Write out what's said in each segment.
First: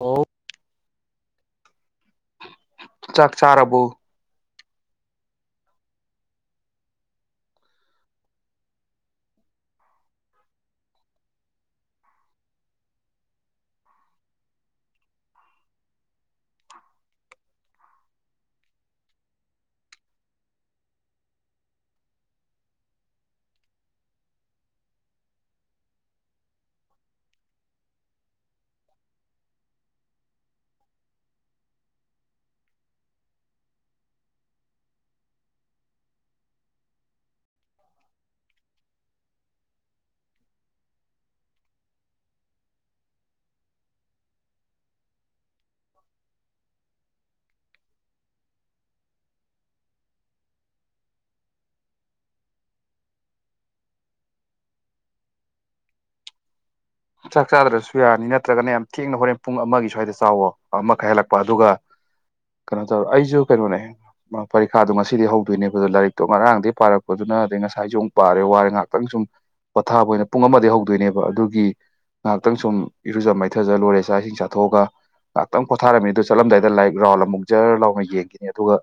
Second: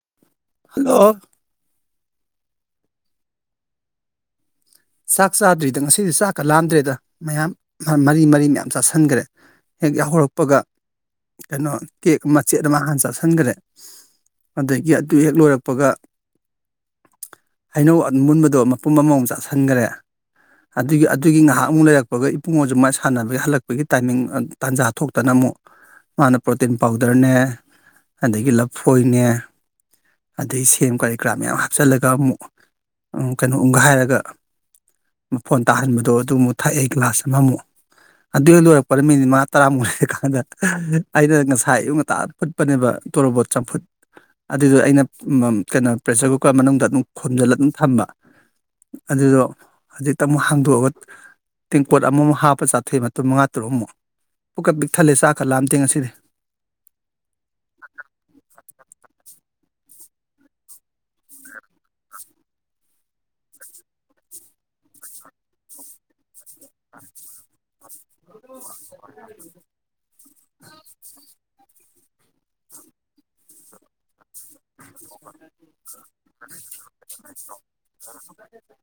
ꯑꯣ ꯍꯜꯂꯣ ꯆꯥꯛ ꯆꯥꯔꯔꯕꯕꯨ ꯆꯥꯛ ꯆꯥꯗ꯭ꯔꯤꯗ ꯉꯁꯤꯗꯤ ꯆꯥꯛꯀ ꯂꯥꯝꯗ꯭ꯔꯦꯗ ꯃꯌꯥꯝ ꯃꯔꯤ ꯃꯔꯤ ꯃꯌꯥꯝ ꯆꯥꯁꯤꯟꯈ꯭ꯔꯦ ꯍꯦꯛ ꯌꯥꯍꯧꯔꯛꯄꯒ ꯀꯩꯅꯣ ꯀꯦꯛ ꯑꯃꯆꯦꯠ ꯑꯃ ꯍꯥꯟꯅ ꯆꯥꯥꯁꯟꯈ꯭ꯔꯦ ꯑꯗꯒꯤ ꯑꯗꯨ ꯍꯦꯛ ꯂꯣꯏꯔꯛꯄꯒ ꯍꯩꯅꯧ ꯃꯨꯟꯕꯗꯣ ꯃꯄꯨꯝ ꯑꯃꯃ ꯆꯥꯁꯤꯟꯦ ꯈꯟꯈ꯭ꯔꯦ ꯑꯗꯨꯒꯤ ꯑꯗꯨꯒꯤ ꯉꯥꯏꯍꯥꯛ ꯑꯃꯨꯛ ꯂꯩꯔꯛꯄꯒ ꯏꯄꯨꯡ ꯑꯗꯨꯁꯨ ꯃꯥꯏ ꯁꯥꯟꯅꯕꯒꯤ ꯍꯜꯂꯛꯄꯒꯤ ꯇꯥꯏꯃꯤꯡ ꯇꯥꯟꯖꯥ ꯊꯣꯛꯇꯅ ꯑꯃꯨꯛ ꯃꯥꯅ ꯄ꯭ꯔꯣꯇꯤꯟ ꯄꯥꯎꯗꯔꯅꯦ ꯑꯗꯒꯤ ꯂꯐꯣꯏꯅꯦ ꯑꯗꯩ ꯁꯦꯝ ꯀꯔꯤ ꯀꯔꯥ ꯃꯌꯥꯝ ꯍꯥꯞꯆꯤꯜꯂꯒ ꯑꯃꯨꯛ ꯀꯩꯅꯣ ꯑꯃꯨꯒ ꯍꯥꯏꯔꯒ ꯃꯣꯟ ꯇꯥꯍꯟꯕꯗꯣ ꯑꯗꯨ ꯑꯃꯨꯛ ꯊꯛꯑꯦ ꯒ꯭ꯂꯥꯁ ꯑꯃꯃꯨꯛ ꯑꯗꯨꯗ ꯂꯣꯏꯔꯛꯄꯗ ꯃꯤꯅꯤꯠ ꯃꯉꯥ ꯇꯔꯥꯃꯨꯛ ꯂꯩꯔꯀꯥꯟꯗ ꯑꯩꯅ ꯉꯁꯥꯏ ꯑꯌꯨꯛ ꯉꯟꯇꯥ ꯐꯨꯠꯄꯅꯦꯕ ꯇꯣꯔꯣꯕꯣꯠ ꯆꯝꯐꯨꯠ ꯑꯗꯨꯗꯣ ꯑꯩꯅ ꯀꯩꯅꯣ ꯄ꯭ꯔꯦꯁꯔ ꯀꯨꯀꯔ ꯃꯅꯨꯡꯗ ꯑꯗꯨꯝ ꯈꯣꯝꯖꯤꯜꯂ ꯑꯗꯨꯝ ꯊꯝꯕ ꯑꯗꯨꯗꯣ ꯍꯧꯖꯤꯛꯇ ꯑꯃꯨꯛ ꯍꯥꯡꯗꯣꯛꯑꯒ ꯇꯦꯡꯄꯣꯠ ꯑꯃꯃꯨꯛ ꯍꯥꯞꯄ ꯆꯥꯊꯩ ꯃꯇꯨꯡ ꯃꯉꯥ ꯇꯔꯨꯛ ꯑꯃꯨꯛ ꯄꯨꯛꯀ ꯄꯤꯛ ꯊꯜꯂꯦ ꯆꯥꯛ ꯈꯠꯂꯥꯑꯝ ꯇꯦꯡ ꯑꯁꯤꯗꯤ ꯆꯥꯛ ꯆꯥꯗ꯭ꯔꯁꯨ ꯌꯥꯅꯤ ꯅꯠꯇ꯭ꯔꯒꯅ ꯌꯥꯝ ꯊꯦꯡꯅ ꯍꯣꯔꯦꯟ ꯄꯨꯡ ꯑꯃꯒꯤ ꯁ꯭ꯋꯥꯏꯗ ꯆꯥꯎꯋꯣ ꯑꯃ ꯈꯥꯏ ꯍꯜꯂꯛꯄ ꯑꯗꯨꯒ ꯀꯩꯅꯣ ꯇꯧꯔ ꯑꯩꯁꯨ ꯀꯩꯅꯣꯅꯦ ꯄꯔꯤꯈꯥꯗꯣ ꯉꯁꯤꯗꯤ ꯍꯧꯗꯣꯏꯅꯦꯕ ꯑꯣ ꯂꯥꯏꯔꯤꯛꯇꯣ ꯉꯔꯥꯡꯗꯒꯤꯩ ꯄꯥꯔꯛꯄꯗꯨꯅ ꯑꯗꯩ ꯉꯁꯥꯏꯁꯨ ꯑꯃꯨꯛ ꯄꯥꯔꯦ ꯋꯥꯔꯦ ꯉꯥꯏꯍꯥꯛꯇꯪ ꯁꯨꯝ ꯄꯣꯊꯥꯕ ꯑꯣꯏꯅ ꯄꯨꯡ ꯑꯃꯗꯩ ꯍꯧꯗꯣꯏꯅꯦꯕ ꯑꯗꯨꯒꯤ ꯉꯥꯏꯍꯥꯛꯇꯪ ꯁꯨꯝ ꯏꯔꯨꯖ ꯃꯥꯏꯊꯖ ꯂꯣꯏꯔꯦ ꯆꯥꯛ ꯏꯁꯤꯡ ꯆꯥꯊꯣꯛꯑꯒ ꯉꯥꯏꯍꯥꯛꯇꯪ ꯄꯣꯊꯥꯔꯝꯃꯤ ꯑꯗꯨ ꯆꯠꯂꯝꯗꯥꯏꯗ ꯂꯥꯏꯔꯤꯛ ꯔꯥꯎꯟ ꯑꯃꯨꯛ ꯖꯔ ꯂꯥꯎꯅ ꯌꯦꯡꯈꯤꯅꯤ ꯑꯗꯨꯒ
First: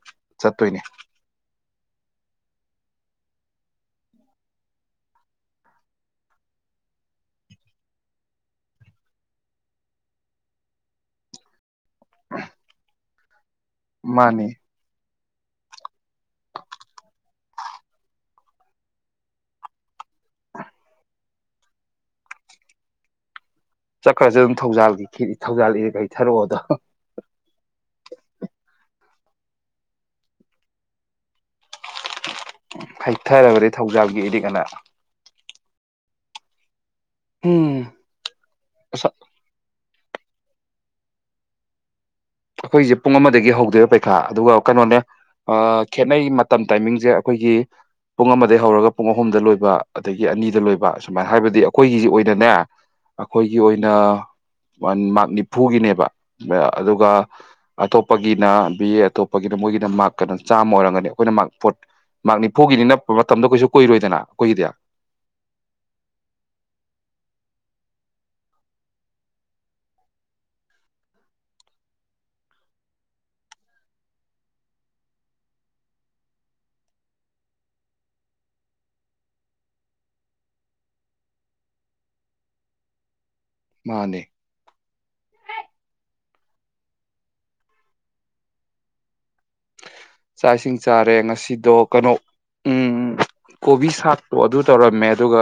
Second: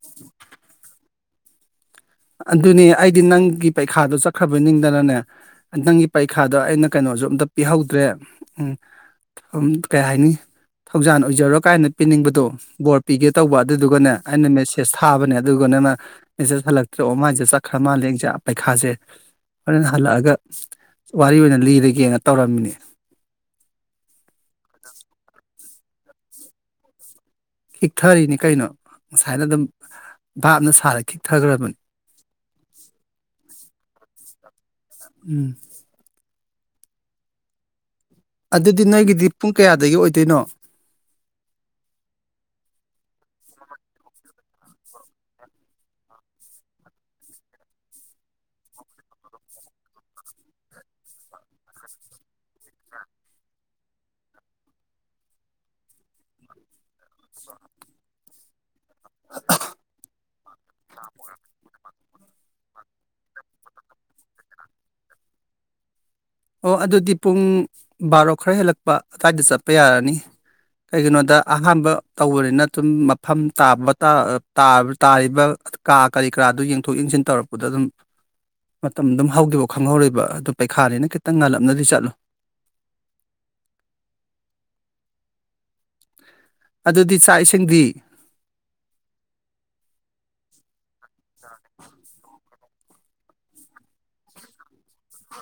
ꯆꯠꯇꯣꯏꯅꯦ ꯑꯗꯨꯅꯦ ꯑꯩꯗꯤ ꯅꯪꯒꯤ ꯄꯔꯤꯈꯥꯗꯣ ꯆꯠꯈ꯭ꯔꯕ ꯅꯤꯡꯗꯅꯅꯦ ꯅꯪꯒꯤ ꯄꯔꯤꯈꯥꯗꯣ ꯑꯩꯅ ꯀꯩꯅꯣꯁꯨ ꯑꯝꯇ ꯄꯤꯍꯧꯗ꯭ꯔꯦ ꯎꯝ ꯀꯩ ꯍꯥꯏꯅꯤ ꯊꯧꯖꯥꯟ ꯑꯣꯏꯖꯔꯣ ꯀꯥꯏꯅ ꯄꯤꯅꯤꯡꯕꯗꯣ ꯕꯣꯔ ꯄꯤꯒꯦ ꯇꯧꯕ ꯑꯗꯨꯗꯨꯒꯅꯦ ꯑꯩꯅ ꯃꯥꯅꯤ ꯃꯦꯁꯦꯁ ꯐꯥꯕꯅꯦ ꯑꯗꯨꯒꯅꯅ ꯃꯦꯁꯦꯁ ꯍꯠꯂꯛꯇꯦ ꯇ꯭ꯔꯣ ꯃꯥꯏꯁꯦ ꯆꯠꯈ꯭ꯔ ꯃꯥꯜꯂꯦꯁꯦ ꯄꯩꯈꯥꯁꯦ ꯍꯣꯔꯅ ꯍꯜꯂꯛꯑꯒ ꯋꯥꯔꯤ ꯑꯣꯏꯅ ꯂꯤꯔꯒꯦꯅ ꯇꯧꯔꯝꯃꯤꯅꯤ ꯈꯔꯁꯨ ꯑꯗꯨꯝ ꯊꯧꯖꯥꯒꯤ ꯈꯦꯠ ꯍꯧꯖꯥꯜꯔꯦ ꯀꯩ ꯊꯥꯔꯛꯑꯣꯗ ꯈꯤꯛꯊꯔꯤꯅꯤ ꯀꯩꯅꯣ ꯉꯁꯥꯏꯅ ꯑꯗꯨꯝ ꯚꯥꯞꯅ ꯁꯥꯔ ꯈꯤꯛꯊꯈ꯭ꯔꯕꯅꯤ ꯍꯩꯊꯔꯕꯅꯤ [unintelligible] ꯎꯝ ꯎꯝ ꯑꯗꯨꯗꯤ ꯑꯁ ꯅꯣꯏꯒꯤꯗꯤ ꯄꯨꯡ ꯀꯌꯥꯗꯒꯤ ꯑꯣꯏ ꯇꯤꯅꯣ ꯑꯩꯈꯣꯏꯁꯦ ꯄꯨꯡ ꯑꯃꯗꯒꯤ ꯍꯧꯗꯣꯏꯕ ꯄꯩꯈꯥ ꯑꯗꯨꯒ ꯀꯩꯅꯣꯅꯦ ꯈꯦꯠꯅꯩ ꯃꯇꯝ ꯇꯥꯏꯃꯤꯡꯁꯦ ꯑꯩꯈꯣꯏꯒꯤ ꯄꯨꯡ ꯑꯃꯗꯒꯤ ꯍꯧꯔꯒ ꯄꯨꯡ ꯑꯍꯨꯝꯗ ꯂꯣꯏꯕ ꯑꯗꯒꯤ ꯑꯅꯤꯗ ꯂꯣꯏꯕ ꯁꯨꯃꯥꯏꯅ ꯍꯥꯏꯕꯗꯤ ꯑꯩꯈꯣꯏꯒꯤꯁꯤ ꯑꯣꯏꯅꯅꯦ ꯑꯩꯈꯣꯏꯒꯤ ꯑꯣꯏꯅ ꯃꯥꯔ ꯅꯤꯐꯨꯒꯤꯅꯦꯕ ꯑꯗꯨꯒ ꯑꯇꯣꯞꯄꯒꯤꯅ ꯑꯇꯣꯞꯄꯒꯤꯅ ꯃꯣꯏꯒꯤꯅ ꯃꯥꯔꯛꯀꯩꯅꯣ ꯆꯥꯝꯃ ꯑꯣꯏꯔꯝꯒꯅꯤ ꯑꯩꯈꯣꯏꯅ ꯃꯥꯔ ꯐꯠ ꯃꯥꯔ ꯅꯤꯐꯨꯒꯤꯅꯤ ꯅꯛꯄ ꯃꯇꯝꯗ ꯀꯩꯁꯨ ꯀꯨꯏꯔꯣꯏꯗꯅ ꯀꯣꯏꯈꯤꯗ ꯑꯣ ꯑꯗꯨꯗꯤ ꯄꯨꯡ ꯕꯥꯔꯣ ꯈꯔ ꯍꯦꯜꯂꯛꯄ ꯑꯗꯨꯋꯥꯏꯗ ꯆꯠꯄ ꯌꯥꯔꯅꯤ ꯀꯩꯒꯤꯅꯣꯗ ꯑꯍꯥꯟꯕ ꯇꯧꯕꯅꯤꯅ ꯑꯗꯨꯝ ꯃꯐꯝ ꯇꯥꯕ ꯇꯥꯔꯤꯕ ꯀꯥ ꯀꯔꯤ ꯀꯔꯥꯗꯨ ꯌꯦꯡꯊꯣꯛ ꯌꯦꯡꯁꯤꯟ ꯇꯧꯔꯛꯄꯗ ꯑꯗꯨꯝ ꯃꯇꯝ ꯑꯗꯨꯝ ꯍꯧꯈꯤꯕ ꯈꯪꯍꯧꯔꯤꯕ ꯑꯗꯨ ꯄꯩꯈꯥꯅꯤꯅ ꯇ ꯈꯤꯇꯪ ꯉꯥꯜꯂꯞꯅꯗꯤ ꯆꯠꯂꯨ ꯃꯥꯅꯦ ꯑꯗꯨꯗꯤ ꯆꯥꯛ ꯏꯁꯤꯡꯗꯤ ꯆꯥꯏꯁꯤꯡ ꯆꯥꯔꯦ ꯉꯁꯤꯗꯣ ꯀꯩꯅꯣ ꯎꯝ ꯀꯣꯕꯤ ꯁꯥꯥꯛꯇꯣ ꯑꯗꯨ ꯇꯧꯔꯝꯃꯦ ꯑꯗꯨꯒ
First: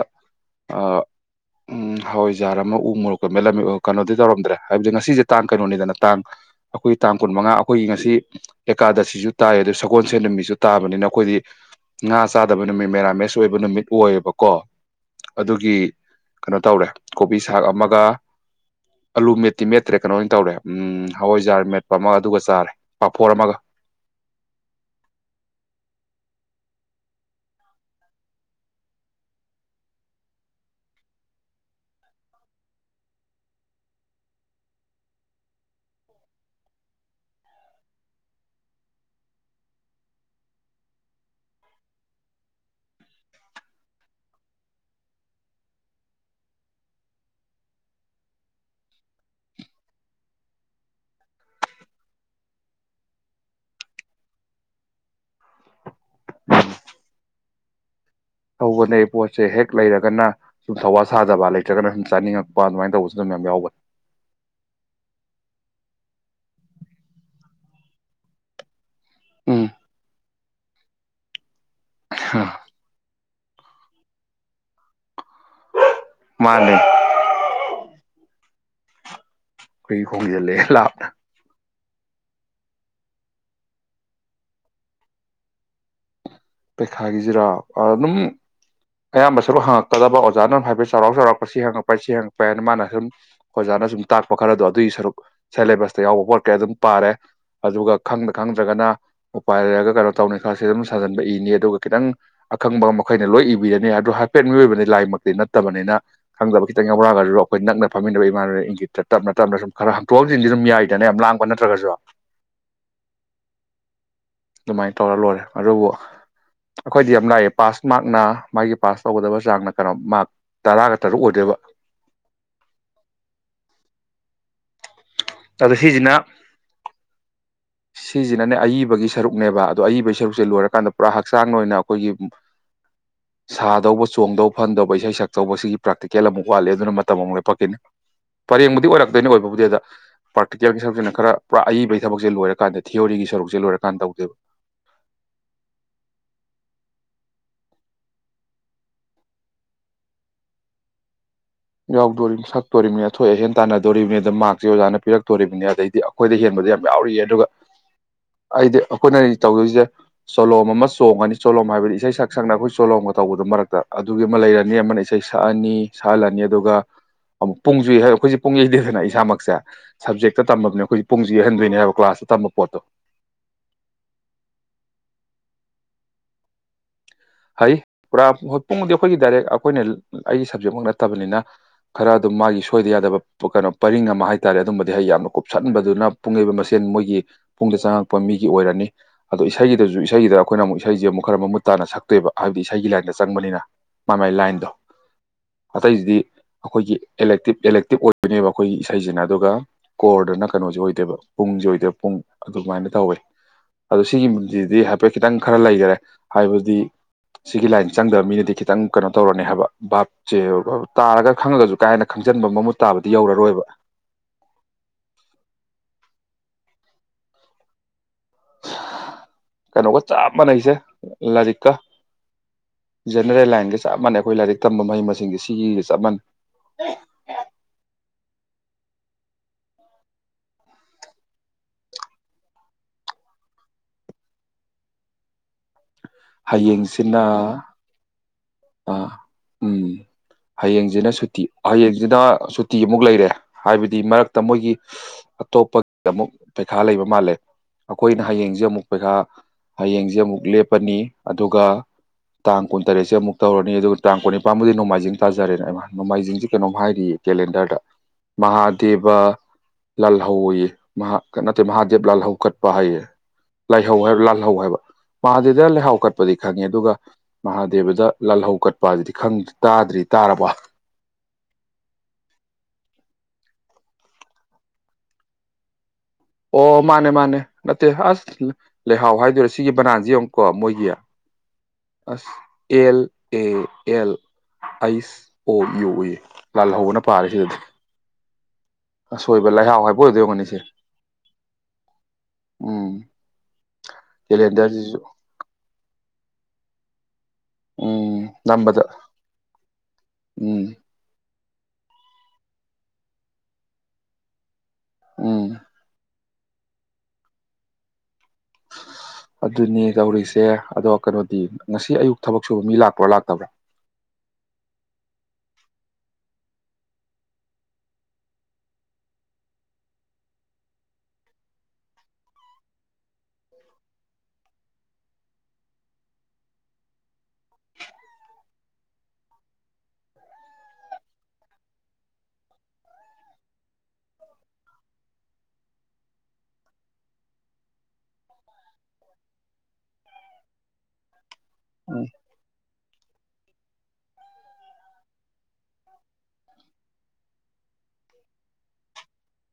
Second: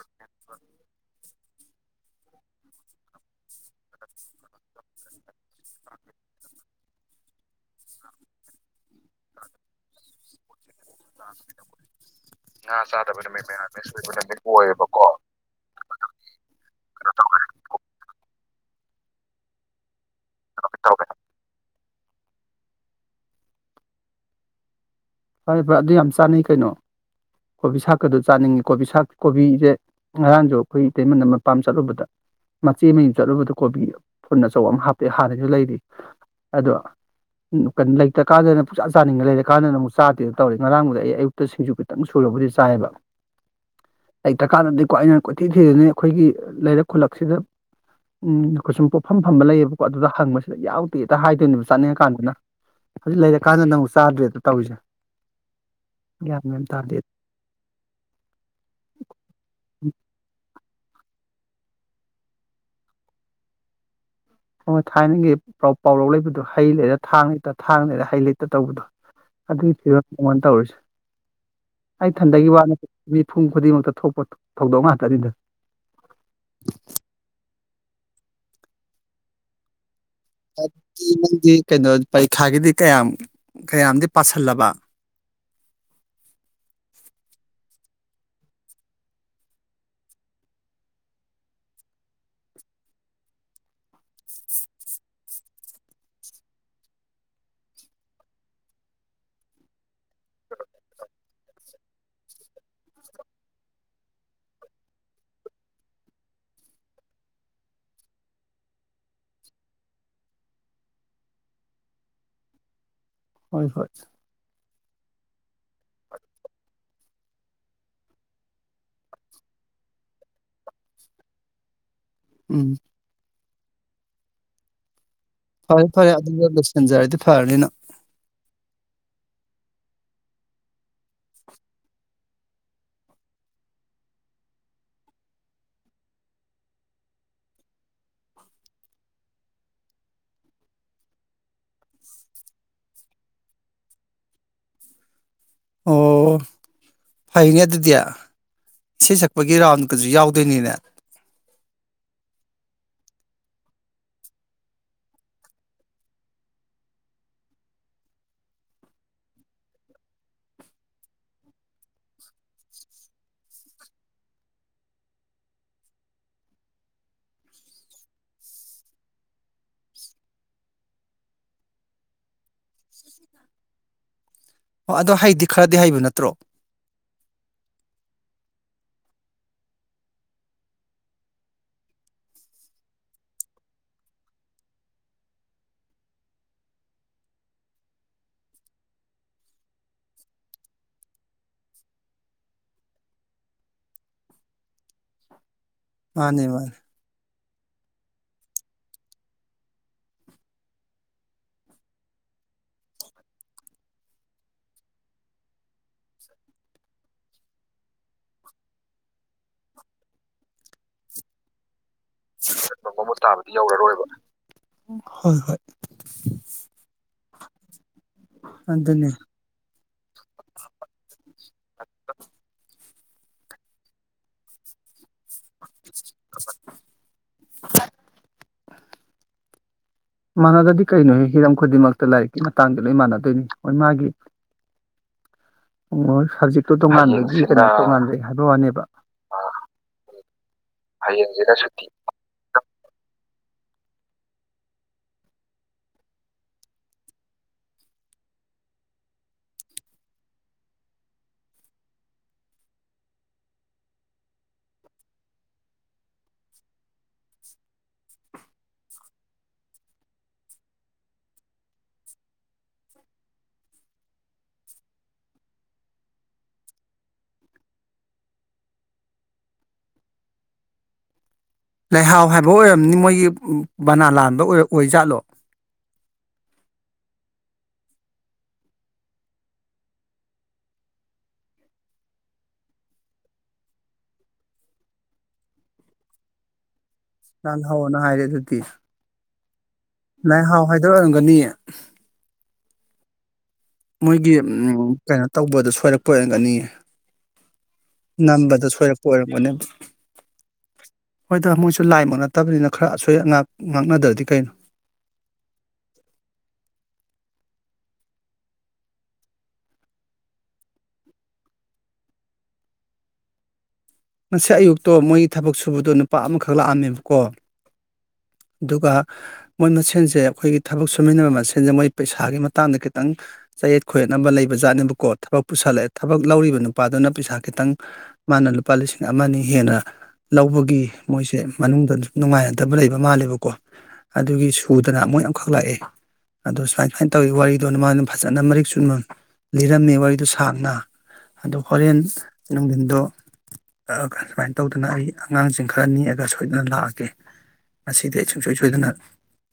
ꯎꯝ ꯍꯋꯥꯏꯖꯥꯔ ꯑꯃ ꯎ ꯃꯣꯔꯣꯛꯀ ꯃꯂꯝꯃꯤ ꯀꯩꯅꯣꯗꯤ ꯇꯧꯔꯝꯗ꯭ꯔꯦ ꯍꯥꯏꯕꯗꯤ ꯉꯁꯤꯁꯦ ꯇꯥꯡ ꯀꯩꯅꯣꯅꯤꯗꯅ ꯇꯥꯡ ꯑꯩꯈꯣꯏ ꯇꯥꯡ ꯀꯨꯟ ꯃꯉꯥ ꯑꯩꯈꯣꯏꯒꯤ ꯉꯁꯤ ꯀꯥꯗ ꯁꯤꯁꯨ ꯇꯥꯏ ꯑꯗꯨ ꯁꯒꯣꯜꯁꯦꯟ ꯅꯨ ꯃꯤꯁꯨ ꯇꯥꯕꯅꯤꯅ ꯑꯩꯈꯣꯏꯗꯤ ꯉꯥ ꯆꯥꯗꯕ ꯉꯥ ꯅꯨꯃꯤꯠ ꯆꯥꯗꯕꯅ ꯃꯦꯔꯥꯃꯦꯁ ꯃꯦꯟ ꯑꯣꯏꯕ ꯃꯌꯥꯝ ꯅꯨꯃꯤꯠ ꯃꯤꯁ ꯑꯣꯏꯕ ꯅꯨꯃꯤꯠ ꯑꯣꯏꯌꯦꯕꯀꯣ ꯑꯣꯏꯌꯦꯕꯀꯣ ꯑꯗꯨꯒꯤ ꯀꯩꯅꯣ ꯇꯧꯔꯦ ꯀꯣꯕꯤ ꯁꯥꯛ ꯑꯃꯒ ꯑꯂꯨ ꯃꯦꯇꯤꯃꯦꯠ ꯅꯠꯇ꯭ꯔꯦ ꯀꯩꯅꯣ ꯑꯣꯏꯅ ꯇꯧꯔꯦ ꯇꯧꯔꯦ ꯍꯋꯥꯏꯖꯥꯔꯃꯦꯠ ꯑꯃꯒ ꯑꯗꯨꯒ ꯆꯥꯔꯦ ꯄꯥꯐꯣꯔ ꯑꯃꯒ ꯐꯔꯦ ꯐꯔꯦ ꯑꯗꯨ ꯌꯥꯝ ꯆꯥꯅꯩ ꯀꯩꯅꯣ ꯀꯣꯕꯤ ꯁꯥꯛꯀꯗꯨ ꯆꯥꯅꯤꯡꯉꯤ ꯀꯣꯕꯤ ꯁꯥꯛ ꯀꯣꯕꯤꯁꯦ ꯉꯔꯥꯡꯁꯨ ꯑꯩꯈꯣꯏ ꯏꯇꯩꯃꯅ ꯃꯄꯥꯝ ꯆꯠꯂꯨꯕꯗ ꯃꯆꯦ ꯃꯌ ꯆꯠꯂꯨꯕꯗ ꯀꯣꯕꯤ ꯐꯨꯟ ꯑꯆꯧꯕ ꯑꯃ ꯍꯥꯞꯄꯦ ꯍꯥꯟꯅꯁꯨ ꯂꯩꯔꯤ ꯑꯗꯣ ꯀꯩꯅꯣ ꯂꯩꯇ꯭ꯔꯀꯥꯟꯗꯅ ꯄꯨꯛꯆꯥꯥ ꯆꯥꯅꯤꯡꯉ ꯂꯩꯔꯀꯥꯟꯗꯅ ꯑꯃꯨꯛ ꯆꯥꯗꯦꯗ ꯇꯧꯔꯤ ꯉꯔꯥꯡꯕꯨꯗꯤ ꯑꯩ ꯑꯌꯨꯛꯇ ꯁꯤꯡꯖꯨ ꯈꯤꯇꯪ ꯁꯨꯔꯕꯨꯗꯤ ꯆꯥꯏꯌꯦꯕ ꯂꯩꯇ꯭ꯔꯀꯥꯟꯗꯗꯤꯀꯣ ꯑꯩꯅ ꯀꯣꯏꯊꯤ ꯊꯤꯗꯅꯤ ꯑꯩꯈꯣꯏꯒꯤ ꯂꯩꯔꯛ ꯈꯨꯂꯛꯁꯤꯗ ꯎ ꯑꯩꯈꯣꯏ ꯁꯨꯝ ꯄꯣꯠꯐꯝ ꯐꯝꯕ ꯂꯩꯌꯦꯕꯀꯣ ꯑꯗꯨꯗ ꯍꯪꯕꯁꯤꯗ ꯌꯥꯎꯗꯦꯗ ꯍꯥꯏꯗꯣꯏꯅꯦꯕ ꯆꯥꯅꯤꯡꯉꯀꯥꯟꯗꯅ ꯍꯧꯖꯤꯛ ꯂꯩꯔꯀꯥꯟꯗ ꯅꯪꯕꯨ ꯆꯥꯗ꯭ꯔꯦꯗ ꯇꯧꯔꯤꯁꯦ ꯒ꯭ꯌꯥꯟ ꯃꯦꯟ ꯇꯥꯗꯦ ꯇꯧꯕꯅꯦ ꯄꯣꯠꯁꯦ ꯍꯦꯛ ꯂꯩꯔꯒꯅ ꯁꯨꯝ ꯊꯧꯋꯥ ꯁꯥꯖꯕ ꯂꯩꯇ꯭ꯔꯒꯅ ꯁꯨꯝ ꯆꯥꯅꯤꯡꯉꯛꯄ ꯑꯗꯨꯃꯥꯏꯅ ꯇꯧꯕꯁꯨ ꯑꯗꯨꯝ ꯃꯌꯥꯝ ꯌꯥꯎꯕꯅꯤ ꯍꯣꯏꯣꯏ ꯊꯥꯏꯅꯒꯤ ꯄꯥꯎꯔꯥꯎ ꯂꯩꯕꯗꯣ ꯍꯩ ꯂꯩꯔ ꯊꯥꯡ ꯂꯩꯇ ꯊꯥꯡ ꯂꯩꯔ ꯍꯩ ꯂꯩꯇ ꯇꯧꯕꯗꯣ ꯎꯝ ꯑꯗꯨꯒꯤꯔ ꯀꯃꯟ ꯇ ꯑꯣꯏꯔꯁꯤ ꯑꯩꯊꯟꯗꯒꯤ ꯋꯥꯠꯅꯠꯇ ꯃꯤꯄꯨꯝ ꯈꯨꯗꯤꯡꯃꯛꯇ ꯊꯣꯛꯄꯣ ꯊꯧꯗꯣꯛ ꯉꯥꯛꯇ ꯑꯗꯨꯗ ꯃꯥꯅꯦ [inaudible] ꯑꯩꯈꯣꯏꯒꯤ ꯍꯣꯡꯖꯤꯜꯂꯛꯑꯦ ꯂꯥꯞꯅ ꯗꯤ ꯀꯩꯅꯣ ꯄꯔꯤꯈꯥꯒꯤꯗꯤ ꯀꯌꯥꯝ ꯀꯌꯥꯝꯗꯤ ꯄꯥꯥꯁꯜꯂꯕ ꯄꯩꯈꯥꯒꯤꯁꯤꯔꯥ ꯑꯗꯨꯝ ꯑꯌꯥꯝꯕ ꯁꯔꯨꯛ ꯍꯪꯉꯛꯀꯗꯕ ꯑꯣꯖꯥꯅ ꯍꯥꯏꯐꯦꯠ ꯆꯥꯎꯔꯥꯛ ꯆꯥꯎꯔꯛꯄ ꯁꯤ ꯍꯪꯉꯛꯄ ꯍꯥꯏ ꯁꯤ ꯍꯪꯉꯛꯄ ꯍꯥꯏꯅ ꯃꯥꯅ ꯁꯨꯝ ꯑꯣꯖꯥꯅ ꯁꯨꯝ ꯇꯥꯛꯄ ꯈꯔꯗꯣ ꯑꯗꯨꯒꯤ ꯁꯔꯨꯛ ꯁꯦꯂꯦꯕꯁꯇ ꯌꯥꯎꯕ ꯄꯣꯠ ꯀꯩ ꯑꯗꯨꯝ ꯄꯥꯔꯦ ꯑꯗꯨꯒ ꯈꯪꯗ ꯈꯪꯗ꯭ꯔꯒꯅ ꯎꯄꯥꯏ ꯂꯩꯔꯒ ꯀꯩꯅꯣ ꯇꯧꯅꯤ ꯈꯔ ꯁꯤ ꯑꯗꯨꯝ ꯁꯥꯖꯟ ꯏꯅꯤ ꯑꯗꯨꯒ ꯈꯤꯇꯪ ꯑꯈꯪꯕ ꯃꯈꯩꯅ ꯂꯣꯏ ꯏꯕꯤꯗꯅꯤ ꯑꯗꯨꯣ ꯍꯥꯏꯐꯦꯠ ꯃꯤꯑꯣꯏꯕꯅꯤ ꯂꯥꯏꯃꯛꯇꯤ ꯅꯠꯇꯕꯅꯤꯅ ꯈꯪꯗꯕ ꯈꯤꯇꯪ ꯌꯥꯎꯔꯛꯑꯒꯁꯨ ꯑꯩꯈꯣꯏ ꯅꯛꯅ ꯐꯝꯃꯤꯟꯅꯕ ꯏꯃꯥꯟꯅꯕꯅ ꯏꯪꯒꯤꯠꯇ ꯇꯞꯅ ꯇꯞꯅ ꯁꯨꯝ ꯈꯔ ꯍꯝꯇꯣꯛ ꯍꯟꯖꯤꯟꯗꯤ ꯁꯨꯝ ꯌꯥꯏꯗꯅ ꯌꯥꯝ ꯂꯥꯡꯕ ꯅꯠꯇ꯭ꯔꯒꯁꯨ ꯍꯣꯏ ꯐꯣꯏ ꯑꯗꯨꯃꯥꯏꯅ ꯇꯧꯔ ꯂꯣꯏꯔꯦ ꯑꯗꯨꯕꯨ ꯑꯩꯈꯣꯏꯗꯤ ꯌꯥꯝ ꯂꯥꯛꯑꯦ ꯄꯥꯁ ꯃꯥꯔꯛꯅ ꯃꯥꯒꯤ ꯄꯥꯁ ꯇꯧꯒꯗꯕ ꯆꯥꯡꯅ ꯀꯩꯅꯣ ꯃꯥꯔꯛ ꯇꯔꯥꯒ ꯇꯔꯨꯛ ꯑꯣꯏꯗꯣꯏꯕ ꯎꯝ ꯑꯗꯣ ꯐꯔꯦ ꯐꯔꯦ ꯁꯤꯁꯤꯅ ꯑꯗꯨꯝꯗ ꯂꯣꯏꯁꯤꯟꯖꯔꯗꯤ ꯐꯔꯅꯤꯅ ꯁꯤꯁꯤꯅꯅꯦ ꯑꯏꯕꯒꯤ ꯁꯔꯨꯛꯅꯦꯕ ꯑꯗꯣ ꯑꯏꯕ ꯁꯔꯨꯛꯁꯦ ꯂꯣꯏꯔꯀꯥꯟꯗ ꯄꯨꯔꯥ ꯍꯛꯆꯥꯡ ꯑꯣꯏꯅ ꯑꯩꯈꯣꯏꯒꯤ ꯁꯥꯗꯧꯕ ꯆꯣꯡꯗꯧꯕ ꯐꯟꯗꯧꯕ ꯏꯁꯩ ꯁꯛ ꯇꯧꯕꯁꯤꯒꯤ ꯄ꯭ꯔꯥꯛꯇꯤꯀꯦꯜ ꯑꯃꯨꯛ ꯋꯥꯠꯂꯦ ꯑꯗꯨꯅ ꯃꯇꯝ ꯑꯃꯨꯛ ꯂꯄꯛꯈꯤꯅꯤ ꯄꯔꯦꯡꯕꯨꯗꯤ ꯑꯣꯏꯔꯛꯇꯣꯏꯅꯤ ꯑꯣꯏꯕꯕꯨꯗꯤ ꯑꯗ ꯄ꯭ꯔꯥꯛꯇꯤꯀꯦꯜꯒꯤ ꯁꯔꯨꯛꯁꯤꯅ ꯈꯔ ꯄꯨꯔꯥ ꯑꯏꯕꯒꯤ ꯊꯕꯛꯁꯦ ꯂꯣꯏꯔꯀꯥꯟꯗ ꯊꯤꯑꯣꯣꯔꯤꯒꯤ ꯁꯔꯨꯛꯁꯦ ꯂꯣꯏꯔꯀꯥꯟꯗ ꯇꯧꯗꯦꯕ ꯑꯣ ꯐꯩꯅꯦ ꯑꯗꯨꯗꯤ ꯏꯁꯩ ꯁꯛꯄꯒꯤ ꯔꯥꯎꯟꯗꯨꯗꯁꯨ ꯌꯥꯎꯗꯣꯏꯅꯤꯅꯦ ꯌꯥꯎꯗꯣꯔꯤꯕ ꯁꯛꯇꯣꯔꯤꯕꯅꯤ ꯑꯊꯣꯏ ꯑꯍꯦꯟ ꯇꯥꯟꯅꯗꯣꯔꯤꯕꯅꯤ ꯑ ꯃꯥꯛꯛꯁꯦ ꯑꯣꯖꯥꯅ ꯄꯤꯔꯛꯇꯣꯔꯤꯕꯅꯤ ꯑꯗꯩꯗꯤ ꯑꯩꯈꯣꯏꯗ ꯍꯦꯟꯕꯗ ꯌꯥꯝ ꯌꯥꯎꯔꯤꯌꯦ ꯑꯗꯨꯒ ꯑꯩꯗꯤ ꯑꯩꯈꯣꯏꯅ ꯇꯧꯗꯣꯏꯔꯤꯁꯤꯦ ꯆꯣꯂꯣꯝ ꯑꯃ ꯆꯣꯡꯉꯅꯤ ꯆꯣꯂꯣꯝ ꯍꯥꯏꯕꯗꯤ ꯏꯁꯩ ꯁꯛ ꯁꯛꯅ ꯑꯩꯈꯣꯏ ꯆꯣꯂꯣꯝꯒ ꯇꯧꯕꯗ ꯃꯔꯛꯇ ꯑꯗꯨꯒꯤ ꯑꯃ ꯂꯩꯔꯅꯤ ꯑꯃꯅ ꯏꯁꯩ ꯁꯛꯑꯅꯤ ꯁꯛꯍꯜꯂꯅꯤ ꯑꯗꯨꯒ ꯑꯃꯨꯛ ꯄꯨꯡꯁꯨ ꯑꯩꯈꯣꯏꯁꯦ ꯄꯨꯡ ꯌꯩꯗꯦꯗꯅ ꯏꯁꯥꯃꯛꯁꯦ ꯁꯕꯖꯦꯛꯇ ꯇꯝꯃꯕꯅꯤ ꯑꯩꯈꯣꯏꯁꯦ ꯄꯨꯡꯁꯨ ꯌꯩꯍꯟꯗꯣꯏꯅꯦ ꯍꯥꯏꯕ ꯀ꯭ꯂꯥꯁꯇ ꯇꯝꯕ ꯄꯣꯠꯇꯣ ꯑꯣ ꯑꯗꯣ ꯍꯩꯗꯤ ꯈꯔꯗꯤ ꯍꯩꯕ ꯅꯠꯇ꯭ꯔꯣ ꯍꯩ ꯄꯨꯔꯥ ꯄꯨꯡꯗꯤ ꯑꯩꯈꯣꯏꯒꯤ ꯗꯥꯏꯔꯦꯛ ꯑꯩꯈꯣꯏꯅ ꯑꯩꯒꯤ ꯁꯞꯖꯦꯛꯃꯛ ꯅꯠꯇꯕꯅꯤꯅ ꯈꯔ ꯑꯗꯨꯝ ꯃꯥꯒꯤ ꯁꯣꯏꯗ ꯌꯥꯗꯕ ꯀꯩꯅꯣ ꯄꯔꯤꯡ ꯑꯃ ꯍꯥꯏ ꯇꯥꯔꯦ ꯑꯗꯨꯝꯕꯗꯤ ꯍ ꯌꯥꯝꯅ ꯀꯨꯞꯁꯟꯕꯗꯨꯅ ꯄꯨꯡꯉꯩꯕ ꯃꯁꯦꯟ ꯃꯣꯏꯒꯤ ꯄꯨꯡꯗ ꯆꯪꯉꯛꯄ ꯃꯤꯒꯤ ꯑꯣꯏꯔꯅꯤ ꯑꯗꯣ ꯏꯁꯩꯒꯤꯗꯁꯨ ꯏꯁꯩꯒꯤꯗ ꯑꯩꯈꯣꯏꯅ ꯑꯃꯨꯛ ꯏꯁꯩꯁꯦ ꯑꯃꯨꯛ ꯈꯔ ꯃꯃꯨꯠ ꯇꯥꯅ ꯁꯛ ꯊꯣꯛꯣꯏꯕ ꯍꯥꯏꯕꯗꯤ ꯏꯁꯩꯒꯤ ꯂꯥꯏꯟꯗ ꯆꯪꯕꯅꯤꯅ ꯃꯥ ꯃꯥꯏ ꯂꯥꯏꯟꯗꯣ ꯑꯇꯩꯁꯤꯗꯤ ꯃꯥꯅꯦ ꯃꯥꯅꯦ ꯑꯩꯈꯣꯏꯒꯤ ꯑꯦꯂꯦꯛꯇꯤꯞ ꯏꯂꯦꯛꯇꯤꯛ ꯑꯣꯏꯕꯣꯏꯅꯦꯕ ꯑꯩꯈꯣꯏꯒꯤ ꯏꯁꯩꯁꯤꯅ ꯑꯗꯨꯒ ꯀꯣꯔꯗꯅ ꯀꯩꯅꯣꯁꯦ ꯑꯣꯏꯗꯣꯏꯕ ꯄꯨꯡꯁꯨꯦ ꯑꯣꯏꯗꯣꯏꯕ ꯄꯨꯡ ꯑꯗꯨꯃꯥꯏꯅ ꯇꯧꯋꯦ ꯑꯗꯣ ꯁꯤꯒꯤꯁꯤꯗꯤ ꯍꯥꯏꯐꯦꯠ ꯈꯤꯇꯪ ꯈꯔ ꯂꯩꯈꯔꯦ ꯍꯥꯏꯕꯗꯤ ꯁꯤꯒꯤ ꯂꯥꯏꯟ ꯆꯪꯗꯕ ꯃꯤꯅꯗꯤ ꯈꯤꯇꯪ ꯀꯩꯅꯣ ꯇꯧꯔꯅꯤ ꯍꯥꯏꯕ ꯚꯥꯞꯁꯦ ꯚ ꯇꯥꯔꯒ ꯈꯪꯉꯒꯁꯨ ꯀꯥꯏꯅ ꯃꯃꯨꯠ ꯇꯥꯕꯗꯤ ꯌꯧꯔꯔꯣꯏꯕ ꯍ ꯍꯣꯏ ꯑꯗꯨꯗꯅꯦꯦ ꯀꯩꯅꯣꯒ ꯆꯞ ꯃꯥꯟꯅꯩꯁꯦ ꯂꯖꯤꯀꯥ ꯖꯦꯅꯔꯦꯜ ꯂꯥꯏꯟꯒ ꯆꯞ ꯃꯥꯟꯅꯩꯈ ꯂꯥꯏꯔꯤꯛ ꯇꯝꯕ ꯃꯍꯩ ꯃꯁꯤꯡꯁꯦ ꯁꯤ ꯆꯃꯟ ꯃꯥꯟꯅꯗꯗꯤ ꯀꯩꯅꯣ ꯍꯤꯔꯝ ꯈꯨꯗꯤꯡꯃꯛꯇ ꯂꯥꯏꯔꯤꯛꯀꯤ ꯃꯇꯥꯡꯗ ꯂꯣꯏ ꯃꯥꯟꯅꯗꯣꯏꯅꯤ ꯍꯣꯏ ꯃꯥꯒꯤ ꯑꯣ ꯁꯖꯦꯛꯛꯇ ꯃꯛꯇ ꯃꯦ ꯑ ꯎꯝ ꯍꯌꯦꯡꯁꯤꯅ ꯁꯨꯇꯤ ꯍꯌꯦꯡꯁꯤꯅ ꯇꯤ ꯑꯃꯨꯛ ꯂꯩꯔꯦ ꯍꯥꯏꯕꯗꯤ ꯃꯔꯛꯇ ꯃꯣꯏꯒꯤ ꯑꯇꯣꯞꯄꯒꯤ ꯑꯃꯨꯛ ꯄꯩꯈꯥ ꯂꯩꯕ ꯃꯥꯜꯂꯦ ꯑꯩꯈꯣꯏꯅ ꯍꯌꯦꯡꯁꯦ ꯑꯃꯨꯛ ꯄꯩꯈꯥ ꯍꯌꯦꯡꯁꯦ ꯑꯃꯨꯛ ꯂꯦꯞꯄꯅꯤ ꯑꯗꯨꯒ ꯇꯥꯡ ꯀꯨꯟꯇꯔꯦꯠꯁꯦ ꯑꯃꯨꯛ ꯇꯧꯔꯅꯤ ꯑꯗꯨꯒ ꯇꯥꯡ ꯀꯨꯟꯅꯤꯄꯥꯟꯕꯨꯗꯤ ꯅꯣꯡꯃꯥꯏꯖꯤꯡ ꯇꯥꯖꯔꯦꯅ ꯑꯩꯃ ꯅꯣꯡꯃꯥꯏꯖꯤꯡꯁꯤ ꯀꯩꯅꯣꯝ ꯍꯥꯏꯔꯤꯌꯦ ꯀꯦꯂꯦꯟꯗꯔꯗ ꯃꯍꯥꯗꯦꯕ ꯂꯥꯜꯍꯧꯌꯦ ꯅꯠꯇꯦ ꯃꯍꯥꯗꯦꯕ ꯂꯥꯜꯍꯧ ꯀꯠꯄ ꯍꯥꯏꯌꯦ ꯂꯥꯏꯍꯧ ꯍꯥꯏꯕ ꯂꯥꯜꯍꯧ ꯍꯥꯏꯕ ꯃꯍꯥꯗꯦꯕꯗ ꯂꯥꯏꯍꯥꯎ ꯀꯠꯄꯗꯤ ꯈꯪꯉꯦ ꯑꯗꯨꯒ ꯃꯍꯥꯗꯦꯕꯗ ꯂꯥꯜꯍꯧ ꯀꯠꯄ ꯑꯗꯨꯗꯤ ꯇꯥꯗ꯭ꯔꯤ ꯇꯥꯔꯕ ꯂꯩꯍꯥꯎ ꯍꯥꯏꯕ ꯑꯣꯏꯔꯝꯅꯤ ꯃꯣꯏꯒꯤ ꯕꯅꯥ ꯂꯥꯟꯕ ꯑꯣꯏ ꯖꯥꯠꯂꯣ ꯑꯣ ꯃꯥꯅꯦ ꯃꯥꯅꯦ ꯅꯠꯇꯦ ꯑꯁ ꯂꯩꯍꯥꯎ ꯍꯥꯏꯗꯣꯏꯔꯦ ꯁꯤꯒꯤ ꯕꯅꯥꯟꯁꯤ ꯌꯦꯡꯉꯨꯀꯣ ꯃꯣꯏꯒꯤ ꯑꯁ ꯑꯦꯜ ꯑꯦ ꯑꯦꯜ ꯑꯩꯁ ꯑꯣ ꯌꯨ ꯎꯏ ꯂꯥꯜꯍꯧꯕꯅ ꯆ ꯍꯅ ꯍꯥꯏꯔꯦ ꯑꯗꯨ ꯀꯤꯤꯁ ꯑꯁꯣꯏꯕ ꯂꯩꯍꯥꯎ ꯍꯥꯏꯕ ꯑꯣꯏꯗꯣꯏ ꯑꯣꯏꯔꯝꯒꯅꯤ ꯁꯦ ꯂꯥꯏꯍꯥꯎ ꯍꯥꯏꯗꯣꯔꯛꯑꯝꯒꯅꯤ ꯎꯝ ꯃꯣꯏꯒꯤ ꯎ ꯀꯦꯂꯦꯟꯗꯔꯁꯤꯁꯨ ꯀꯩꯅꯣ ꯇꯧꯕꯗꯣ ꯁꯣꯏꯔꯛꯄ ꯀꯣꯏꯔꯝꯒꯅꯤꯌꯦ ꯎꯝ ꯅꯝꯕꯗꯣ ꯅꯝꯕꯗ ꯁꯣꯏꯔꯛꯄ ꯑꯣꯏꯔꯝꯒꯅꯦꯕ ꯎꯝ ꯍꯣꯏꯗ ꯃꯣꯏꯁꯨ ꯂꯥꯏꯃꯛ ꯅꯠꯇꯕꯅꯤꯅ ꯈꯔ ꯑꯁꯣꯏ ꯑꯉꯥꯛ ꯉꯥꯛꯅꯗ꯭ꯔꯗꯤ ꯀꯩꯅꯣ ꯎꯝ ꯑꯗꯨꯅꯤ ꯇꯧꯔꯤꯁꯦ ꯑꯗꯣ ꯀꯩꯅꯣꯗꯤ ꯉꯁꯤ ꯑꯌꯨꯛ ꯊꯕꯛ ꯁꯨꯕ ꯃꯤ ꯂꯥꯛꯄ꯭ꯔꯣ ꯂꯥꯛꯇꯕ꯭ꯔꯣ ꯉꯁꯤ ꯑꯌꯨꯛꯇꯣ ꯃꯣꯏꯒꯤ ꯊꯕꯛ ꯁꯨꯕꯗꯣ ꯅꯨꯄꯥ ꯑꯃꯈꯛ ꯂꯥꯛꯑꯝꯃꯦꯕꯀꯣ ꯑꯗꯨꯒ ꯃꯣꯏ ꯃꯁꯦꯟꯁꯦ ꯑꯩꯈꯣꯏꯒꯤ ꯊꯕꯛ ꯁꯨꯃꯤꯟꯅꯕ ꯃꯁꯦꯟꯁꯦ ꯃꯣꯏ ꯄꯩꯁꯥꯒꯤ ꯃꯇꯥꯡꯗ ꯈꯤꯇꯪ ꯆꯌꯦꯠ ꯈꯌꯦꯠꯅꯕ ꯂꯩꯕꯖꯠꯅꯦꯕꯀꯣ ꯊꯕꯛ ꯄꯨꯁꯜꯂꯛꯑꯦ ꯊꯕꯛ ꯂꯧꯔꯤꯕ ꯅꯨꯄꯥꯗꯨꯅ ꯄꯩꯁꯥ ꯈꯤꯇꯪ ꯃꯥꯅ ꯂꯨꯄꯥ ꯂꯤꯁꯤꯡ ꯑꯃ ꯍꯦꯟꯅ ꯂꯧꯕꯒꯤ ꯃꯣꯏꯁꯦ ꯃꯅꯨꯡꯗ ꯅꯨꯡꯉꯥꯏꯅꯗꯕ ꯂꯩꯕ ꯃꯥꯜꯂꯦꯕ ꯑꯗꯨꯒꯤ ꯁꯨꯗꯅ ꯃꯣꯏ ꯑꯃꯈꯛ ꯂꯥꯛꯑꯦ ꯑꯗꯣ ꯁꯨꯃꯥꯏ ꯁꯨꯃꯥꯏꯅ ꯇꯧꯋꯤ ꯋꯥꯔꯤꯗꯣ ꯅꯃꯥꯡꯗ ꯐꯖꯅ ꯃꯔꯤꯛ ꯆꯨꯝꯅ ꯂꯤꯔꯝꯃꯦ ꯋꯥꯔꯤꯗꯣ ꯁꯥꯡꯅ ꯑꯗꯣ ꯍꯣꯔꯦꯟ ꯎꯝ ꯅꯨꯡꯊꯤꯟꯗꯣ ꯁꯨꯃꯥꯏꯅ ꯇꯧꯗꯅ ꯑꯩ ꯑꯉꯥꯡꯁꯤꯡ ꯈꯔ ꯅꯅꯤꯦꯛꯑꯒ ꯁꯣꯏꯗꯅ ꯂꯥꯛꯑꯒꯦ ꯃꯁꯤꯗꯤ ꯑꯩ ꯁꯨꯡꯁꯣꯏ ꯁꯣꯏꯗꯅ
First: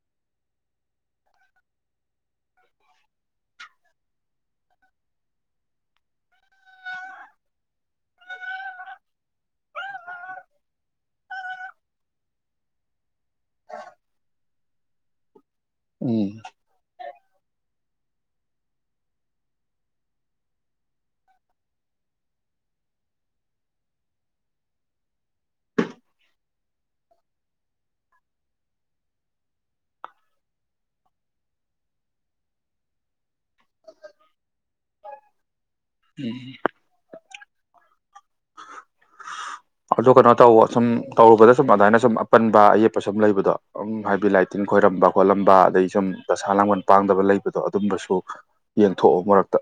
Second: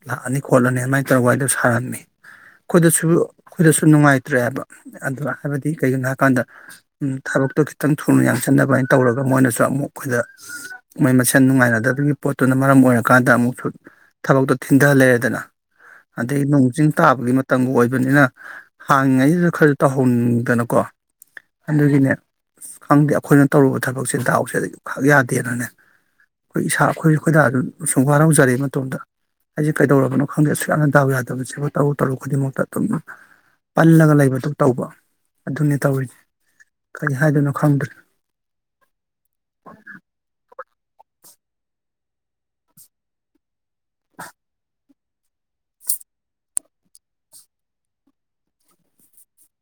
ꯂꯥꯛꯑꯅꯤ ꯈꯣꯠꯂꯅꯤ ꯑꯗꯨꯃꯥꯏꯅ ꯇꯧꯔꯒ ꯋꯥꯔꯤꯗꯣ ꯁꯥꯔꯝꯃꯤ ꯑꯩꯈꯣꯏꯗꯁꯨ ꯑꯩꯈꯣꯏꯗꯁꯨ ꯅꯨꯡꯉꯥꯏꯇ꯭ꯔꯦꯕ ꯑꯗꯨ ꯍꯥꯏꯕꯗꯤ ꯀꯩꯒꯤꯅꯣ ꯍꯥꯏꯕꯀꯥꯟꯗ ꯊꯕꯛꯇꯣ ꯈꯤꯇꯪ ꯊꯨꯅ ꯌꯥꯡꯁꯟꯅꯕ ꯍꯥꯏꯅ ꯇꯧꯔꯒ ꯃꯣꯏꯅꯁꯨ ꯑꯃꯨꯛ ꯑꯩꯈꯣꯏꯗ ꯃꯣꯏ ꯃꯁꯦꯟ ꯅꯨꯡꯉꯥꯏꯅꯗꯕꯒꯤ ꯄꯣꯠꯇꯨꯅ ꯃꯔꯝ ꯑꯣꯏꯔ ꯀꯥꯟꯗ ꯑꯃꯨꯛꯁꯨ ꯊꯕꯛꯇꯣ ꯊꯤꯟꯊꯍꯜ ꯂꯩꯔꯦꯗꯅ ꯎꯝ ꯑꯗꯗꯒꯤ ꯅꯣꯡ ꯆꯤꯡ ꯇꯥꯕꯒꯤ ꯃꯇꯝꯒ ꯑꯣꯏꯕꯅꯤꯅ ꯍꯥꯡꯉꯤꯉꯩꯗꯨꯁꯨ ꯈꯔꯁꯨ ꯇꯧꯍꯟꯅꯤꯡꯗꯅꯀꯣ ꯑꯗꯨꯒꯤꯅꯦ ꯈꯪꯗꯦ ꯑꯩꯈꯣꯏꯅ ꯇꯧꯔꯨꯕ ꯊꯕꯛꯁꯦꯗꯥꯎꯁꯦ ꯈꯛ ꯌꯥꯗꯦꯅꯅꯦ ꯑꯩꯈꯣꯏ ꯏꯁꯥ ꯑꯩꯈꯣꯏꯁꯨ ꯑꯩꯈꯣꯏꯗꯥꯁꯨ ꯁꯨꯝ ꯋꯥꯔꯧꯖꯔꯏ ꯃꯇꯨꯡꯗ ꯑꯩꯁꯦ ꯀꯩꯗꯧꯔꯕꯅꯣ ꯈꯪꯗꯦ ꯑꯁꯨꯛ ꯌꯥꯝꯅ ꯗꯥꯎ ꯌꯥꯗꯕꯁꯦꯕꯨ ꯇꯔꯨ ꯇꯔꯨ ꯈꯨꯗꯤꯡꯃꯛꯇ ꯑꯗꯨꯝ ꯄꯜꯂꯒ ꯂꯩꯕꯗꯨ ꯇꯧꯕ ꯑꯗꯨꯅꯦ ꯇꯧꯔꯤ ꯀꯔꯤ ꯍꯥꯏꯗꯣꯏꯅꯣ ꯈꯪꯗ꯭ꯔꯦ ꯑꯗꯨ ꯀꯅꯣ ꯇꯧ ꯁꯨꯝ ꯇꯧꯔꯨꯕꯗ ꯁꯨꯝ ꯑꯗꯨꯃꯥꯏꯅ ꯁꯨꯝ ꯑꯄꯟꯕ ꯑꯌꯦꯛꯠꯄ ꯁꯨꯝ ꯂꯩꯕꯗꯣ ꯎꯝ ꯍꯥꯏꯕꯤ ꯂꯥꯏꯇꯤꯟ ꯈꯣꯏꯔꯝꯕ ꯈꯣꯠꯂꯝꯕ ꯑꯗꯩ ꯁꯨꯝ ꯗꯁꯥ ꯂꯥꯡꯒꯜ ꯄꯥꯡꯗꯕ ꯂꯩꯕꯗꯣ ꯑꯗꯨꯝꯕꯁꯨ ꯌꯦꯟꯊꯣꯛꯑꯣ ꯃꯔꯛꯇ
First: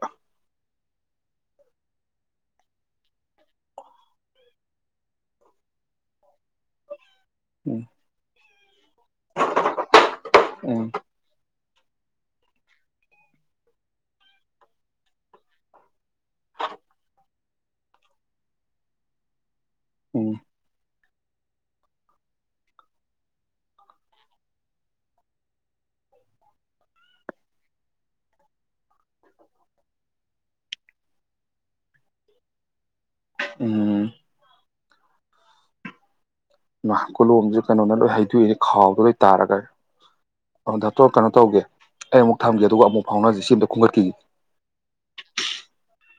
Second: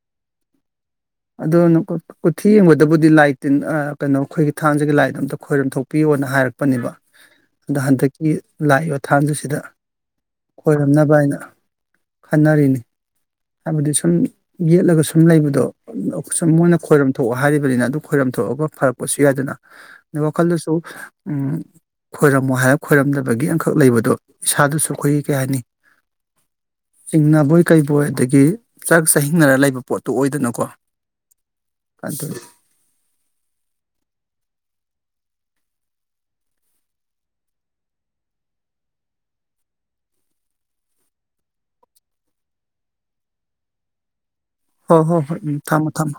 ꯑꯗꯣ ꯀꯣꯊꯤ ꯌꯦꯡꯕꯗꯕꯨꯗꯤ ꯂꯥꯏꯠꯇꯤꯟ ꯀꯩꯅꯣ ꯑꯩꯈꯣꯏꯒꯤ ꯊꯥꯡꯁꯤꯒꯤ ꯂꯥꯏꯠ ꯑꯝꯇ ꯈꯣꯏꯔꯝ ꯊꯣꯛꯄꯤꯌꯣꯅ ꯍꯥꯏꯔꯛꯄꯅꯦꯕ ꯎꯝ ꯗ ꯍꯥꯟꯗꯛꯀꯤ ꯂꯥꯛ ꯊꯥꯡꯖꯁꯤꯗ ꯎꯝ ꯈꯣꯏꯔꯝꯅꯕ ꯍꯥꯏꯅ ꯈꯟꯅꯔꯤꯅꯤ ꯍꯥꯏꯕꯗꯤ ꯁꯨꯝ ꯌꯦꯠꯂꯒ ꯁꯨꯝ ꯂꯩꯕꯗꯣ ꯁꯨꯝ ꯃꯣꯏꯅ ꯈꯣꯏꯔꯝ ꯊꯣꯛꯑ ꯍꯥꯏꯔꯤꯕꯅꯤꯅ ꯑꯗꯨ ꯈꯣꯏꯔꯝ ꯊꯣꯛꯑꯒ ꯐꯔꯛꯄꯁꯨ ꯌꯥꯏꯗꯅ ꯎꯝ ꯋꯥꯈꯜꯗꯁꯨ ꯈꯣꯏꯔꯝꯃꯣ ꯍꯥꯏꯔꯒ ꯈꯣꯏꯔꯝꯗꯕꯒꯤ ꯑꯃꯈꯛ ꯂꯩꯕꯗꯣ ꯏꯁꯥꯗꯨꯁꯨ ꯑꯩꯈꯣꯏꯒꯤ ꯀꯩ ꯍꯥꯏꯅꯤ ꯆꯤꯡꯅꯕꯣꯏ ꯀꯩꯔꯤꯕꯣꯏ ꯑꯗꯒꯤ ꯒꯤ ꯆꯔꯥꯛ ꯆꯥꯍꯤꯡꯅꯔ ꯂꯩꯕ ꯄꯣꯠꯇꯨ ꯑꯣꯏꯗꯅꯀꯣ ꯀꯗꯔꯤ ꯎꯝ ꯀꯣꯂꯣꯝꯁꯦ ꯀꯩꯅꯣꯅ ꯂꯣꯏ ꯍꯩꯗꯣꯛꯏꯅꯦ ꯈꯥꯎꯗꯣ ꯂꯣꯏ ꯇꯥꯔꯒ ꯗꯥꯛꯇꯣ ꯀꯩꯅꯣ ꯇꯧꯒꯦ ꯑꯩ ꯑꯃꯨꯛ ꯊꯝꯒꯦ ꯑꯗꯨꯒ ꯑꯃꯨꯛ ꯐꯥꯎꯅꯁꯤ ꯁꯤ ꯑꯇ ꯈꯨꯝꯒꯠꯈꯤꯒꯦ ꯍꯣꯏ ꯍꯣꯏ ꯍꯣꯏ ꯎꯝ ꯊꯝꯃꯣ ꯊꯝꯃꯣ